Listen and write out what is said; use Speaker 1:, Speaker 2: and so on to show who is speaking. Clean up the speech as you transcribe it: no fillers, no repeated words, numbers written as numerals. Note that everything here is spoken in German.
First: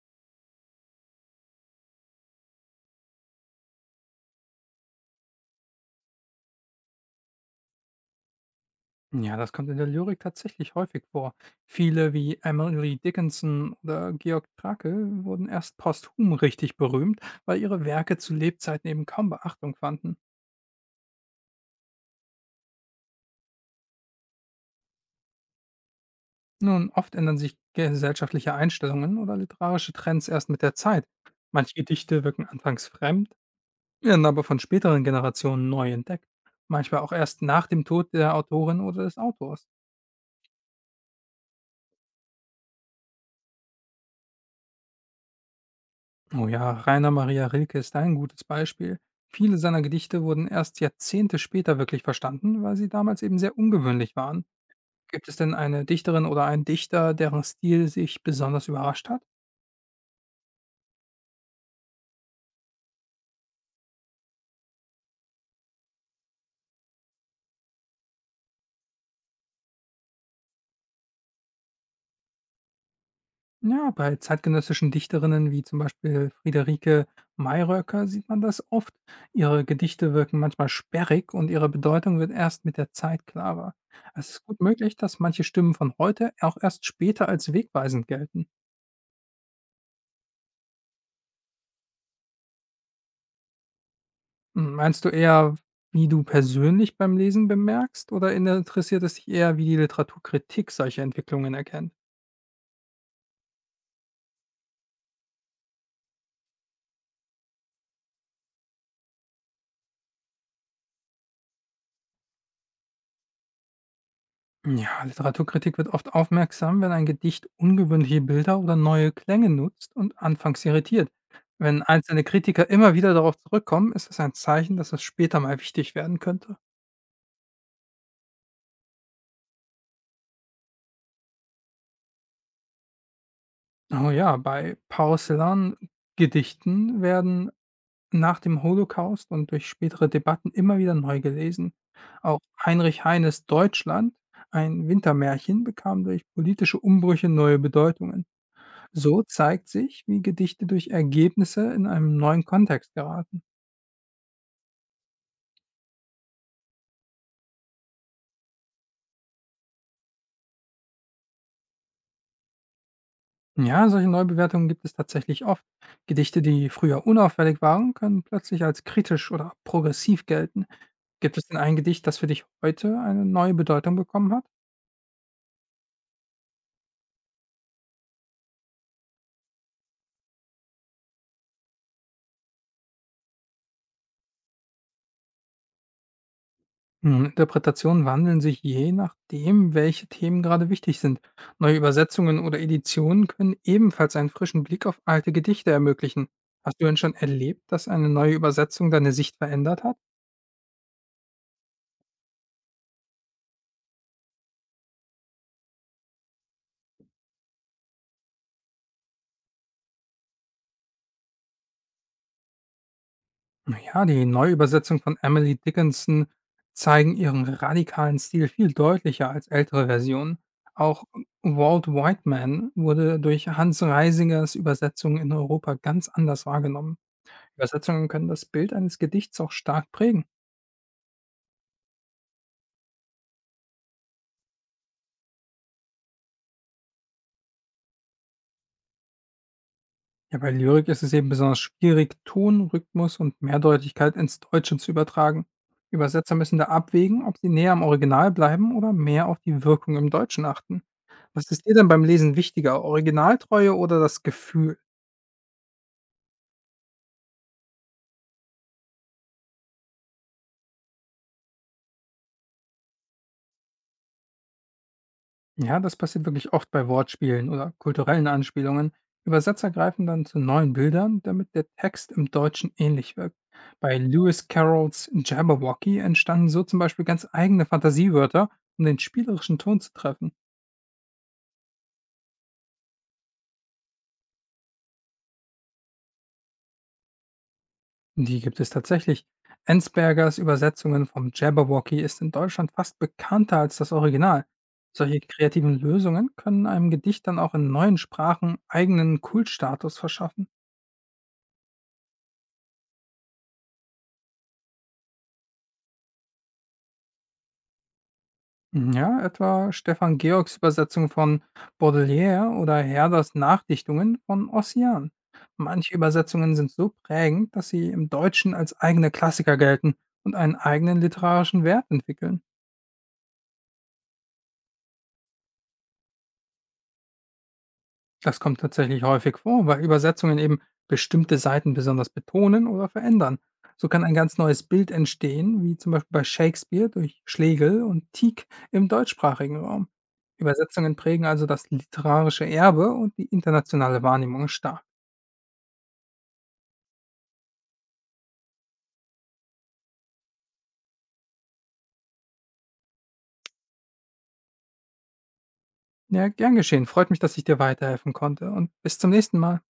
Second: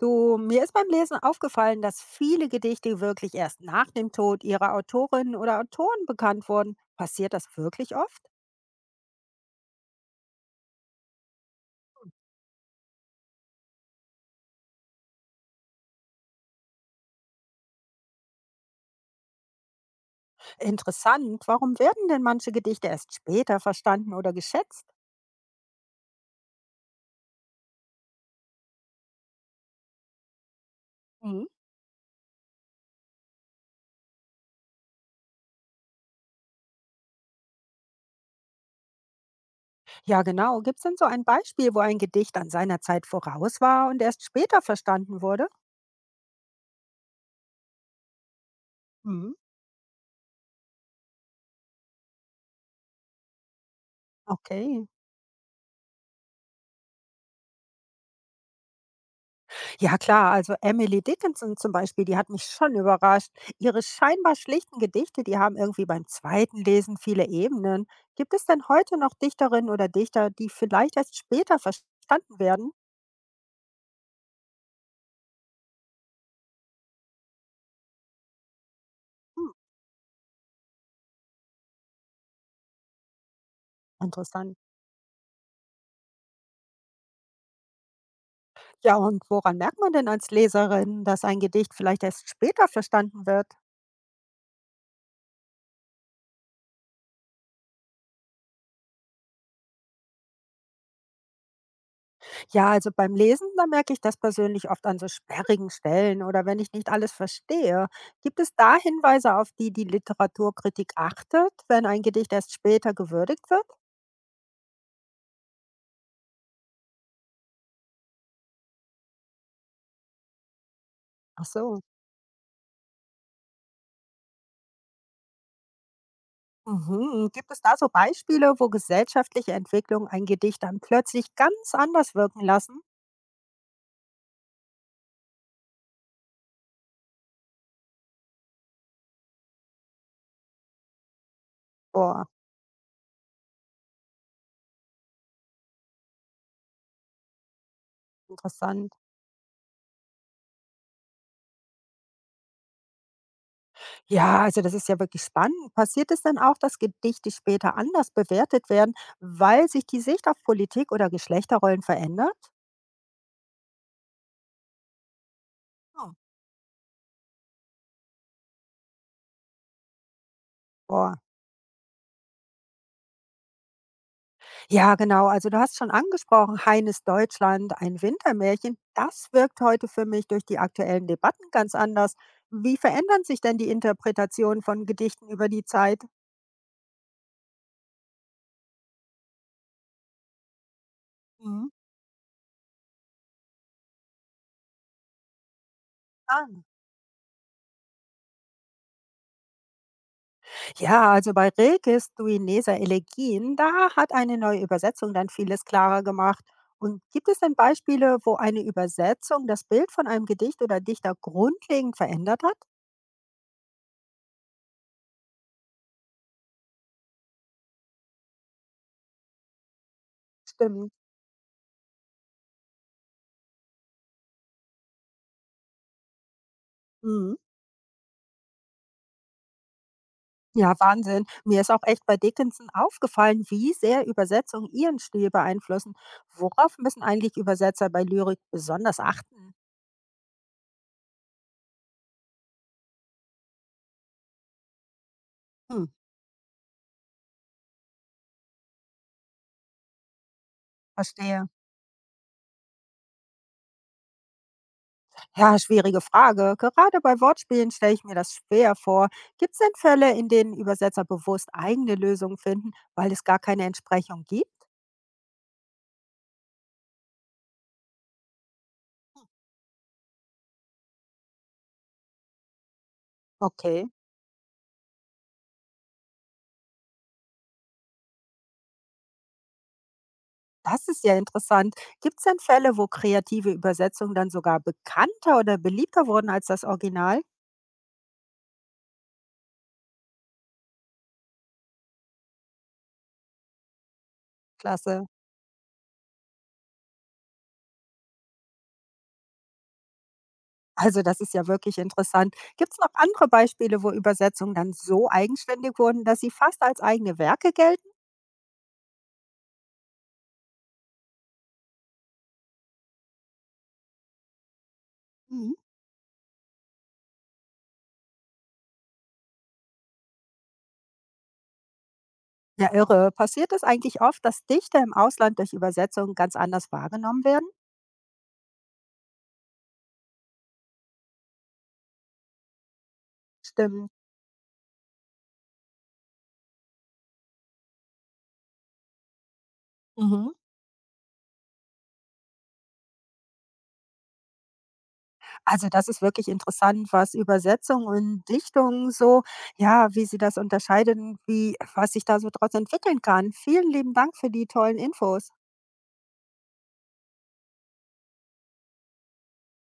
Speaker 1: Du, mir ist beim Lesen aufgefallen, dass viele Gedichte wirklich erst nach dem Tod ihrer Autorinnen oder Autoren bekannt wurden. Passiert das wirklich oft?
Speaker 2: Ja, das kommt in der Lyrik tatsächlich häufig vor. Viele wie Emily Dickinson oder Georg Trakl wurden erst posthum richtig berühmt, weil ihre Werke zu Lebzeiten eben kaum Beachtung fanden.
Speaker 1: Interessant, warum werden denn manche Gedichte erst später verstanden oder geschätzt?
Speaker 2: Nun, oft ändern sich gesellschaftliche Einstellungen oder literarische Trends erst mit der Zeit.
Speaker 1: Mhm.
Speaker 2: Manche Gedichte wirken anfangs fremd, werden aber von späteren Generationen neu entdeckt, manchmal auch erst nach dem Tod der Autorin oder des Autors.
Speaker 1: Ja, genau. Gibt es denn so ein Beispiel, wo ein Gedicht an seiner Zeit voraus war und erst später verstanden wurde?
Speaker 2: Oh ja, Rainer Maria Rilke ist ein gutes Beispiel.
Speaker 1: Mhm.
Speaker 2: Viele seiner Gedichte wurden erst Jahrzehnte später wirklich verstanden, weil sie damals eben sehr ungewöhnlich waren.
Speaker 1: Okay.
Speaker 2: Gibt es denn eine Dichterin oder einen Dichter, deren Stil sich besonders überrascht hat?
Speaker 1: Ja klar, also Emily Dickinson zum Beispiel, die hat mich schon überrascht. Ihre scheinbar schlichten Gedichte, die haben irgendwie beim zweiten Lesen viele Ebenen. Gibt es denn heute noch Dichterinnen oder Dichter, die vielleicht erst später verstanden werden?
Speaker 2: Ja, bei zeitgenössischen Dichterinnen wie zum Beispiel Friederike Mayröcker sieht man das oft.
Speaker 1: Hm,
Speaker 2: Ihre Gedichte wirken manchmal sperrig und ihre Bedeutung wird erst mit der Zeit klarer. Es ist
Speaker 1: interessant.
Speaker 2: gut möglich, dass manche Stimmen von heute auch erst später als wegweisend gelten.
Speaker 1: Ja, und woran merkt man denn als Leserin, dass ein Gedicht vielleicht erst später verstanden wird?
Speaker 2: Hm, meinst du eher, wie du persönlich beim Lesen bemerkst, oder interessiert es dich eher, wie die Literaturkritik solche Entwicklungen erkennt?
Speaker 1: Ja, also beim Lesen, da merke ich das persönlich oft an so sperrigen Stellen oder wenn ich nicht alles verstehe. Gibt es da Hinweise, auf die die Literaturkritik achtet, wenn ein Gedicht erst später gewürdigt wird?
Speaker 2: Ja, Literaturkritik wird oft aufmerksam, wenn ein Gedicht ungewöhnliche Bilder oder neue Klänge nutzt und anfangs irritiert.
Speaker 1: Ach so.
Speaker 2: Wenn einzelne Kritiker immer wieder darauf zurückkommen, ist es ein Zeichen, dass es später mal wichtig werden könnte.
Speaker 1: Mhm. Gibt es da so Beispiele, wo gesellschaftliche Entwicklung ein Gedicht dann plötzlich ganz anders wirken lassen?
Speaker 2: Oh ja, bei Paul Celan-Gedichten werden nach dem Holocaust und durch spätere Debatten immer wieder neu gelesen.
Speaker 1: Boah,
Speaker 2: Auch Heinrich Heines Deutschland, ein Wintermärchen, bekam durch politische Umbrüche neue Bedeutungen.
Speaker 1: interessant.
Speaker 2: So zeigt sich, wie Gedichte durch Ergebnisse in einem neuen Kontext geraten.
Speaker 1: Ja, also das ist ja wirklich spannend. Passiert es denn auch, dass Gedichte später anders bewertet werden, weil sich die Sicht auf Politik oder Geschlechterrollen verändert?
Speaker 2: Ja, solche Neubewertungen gibt es tatsächlich oft.
Speaker 1: Oh.
Speaker 2: Gedichte, die früher unauffällig waren, können plötzlich als kritisch oder progressiv gelten.
Speaker 1: Boah.
Speaker 2: Gibt es denn ein Gedicht, das für dich heute eine neue Bedeutung bekommen hat?
Speaker 1: Ja, genau. Also du hast schon angesprochen, Heines Deutschland, ein Wintermärchen, das wirkt heute für mich durch die aktuellen Debatten ganz anders. Wie verändern sich denn die Interpretationen von Gedichten über die Zeit?
Speaker 2: Nun, Interpretationen wandeln sich je nachdem, welche Themen gerade wichtig sind.
Speaker 1: Mhm.
Speaker 2: Neue Übersetzungen oder Editionen können ebenfalls einen frischen Blick auf alte Gedichte ermöglichen.
Speaker 1: Ah.
Speaker 2: Hast du denn schon erlebt, dass eine neue Übersetzung deine Sicht verändert hat?
Speaker 1: Ja, also bei Rilkes Duineser Elegien, da hat eine neue Übersetzung dann vieles klarer gemacht. Und gibt es denn Beispiele, wo eine Übersetzung das Bild von einem Gedicht oder Dichter grundlegend verändert hat?
Speaker 2: Na ja, die Neuübersetzung von Emily Dickinson zeigen ihren radikalen Stil viel deutlicher als ältere Versionen.
Speaker 1: Stimmt.
Speaker 2: Auch Walt Whiteman wurde durch Hans Reisingers Übersetzung in Europa ganz anders wahrgenommen.
Speaker 1: Mhm.
Speaker 2: Übersetzungen können das Bild eines Gedichts auch stark prägen.
Speaker 1: Ja, Wahnsinn. Mir ist auch echt bei Dickinson aufgefallen, wie sehr Übersetzungen ihren Stil beeinflussen. Worauf müssen eigentlich Übersetzer bei Lyrik besonders achten?
Speaker 2: Ja, bei Lyrik ist es eben besonders schwierig, Ton, Rhythmus und Mehrdeutigkeit ins Deutsche zu übertragen.
Speaker 1: Hm,
Speaker 2: Übersetzer müssen da abwägen, ob sie näher am Original bleiben oder mehr auf die Wirkung im Deutschen achten.
Speaker 1: verstehe.
Speaker 2: Was ist dir denn beim Lesen wichtiger, Originaltreue oder das Gefühl?
Speaker 1: Ja, schwierige Frage. Gerade bei Wortspielen stelle ich mir das schwer vor. Gibt es denn Fälle, in denen Übersetzer bewusst eigene Lösungen finden, weil es gar keine Entsprechung gibt?
Speaker 2: Ja, das passiert wirklich oft bei Wortspielen oder kulturellen Anspielungen. Übersetzer greifen dann zu neuen Bildern, damit der Text im Deutschen ähnlich wirkt.
Speaker 1: Okay.
Speaker 2: Bei Lewis Carrolls Jabberwocky entstanden so zum Beispiel ganz eigene Fantasiewörter, um den spielerischen Ton zu treffen.
Speaker 1: Das ist ja interessant. Gibt es denn Fälle, wo kreative Übersetzungen dann sogar bekannter oder beliebter wurden als das Original?
Speaker 2: Die gibt es tatsächlich. Enzbergers Übersetzungen vom Jabberwocky ist in Deutschland fast bekannter als das Original.
Speaker 1: Klasse.
Speaker 2: Solche kreativen Lösungen können einem Gedicht dann auch in neuen Sprachen eigenen Kultstatus verschaffen.
Speaker 1: Also das ist ja wirklich interessant. Gibt es noch andere Beispiele, wo Übersetzungen dann so eigenständig wurden, dass sie fast als eigene Werke gelten?
Speaker 2: Ja, etwa Stefan Georgs Übersetzung von Baudelaire oder Herders Nachdichtungen von Ossian.
Speaker 1: Mhm.
Speaker 2: Manche Übersetzungen sind so prägend, dass sie im Deutschen als eigene Klassiker gelten und einen eigenen literarischen Wert entwickeln.
Speaker 1: Ja, irre. Passiert es eigentlich oft, dass Dichter im Ausland durch Übersetzungen ganz anders wahrgenommen werden?
Speaker 2: Das kommt tatsächlich häufig vor, weil Übersetzungen eben bestimmte Seiten besonders betonen oder verändern. So
Speaker 1: Stimmt.
Speaker 2: kann ein ganz neues Bild entstehen, wie zum Beispiel bei Shakespeare durch Schlegel und Tieck im deutschsprachigen Raum.
Speaker 1: Mhm.
Speaker 2: Übersetzungen prägen also das literarische Erbe und die internationale Wahrnehmung stark.
Speaker 1: Also das ist wirklich interessant, was Übersetzung und Dichtung so, ja, wie sie das unterscheiden, wie was sich da so draus entwickeln kann. Vielen lieben Dank für die tollen Infos.
Speaker 2: Ja, gern geschehen. Freut mich, dass ich dir weiterhelfen konnte, und bis zum nächsten Mal.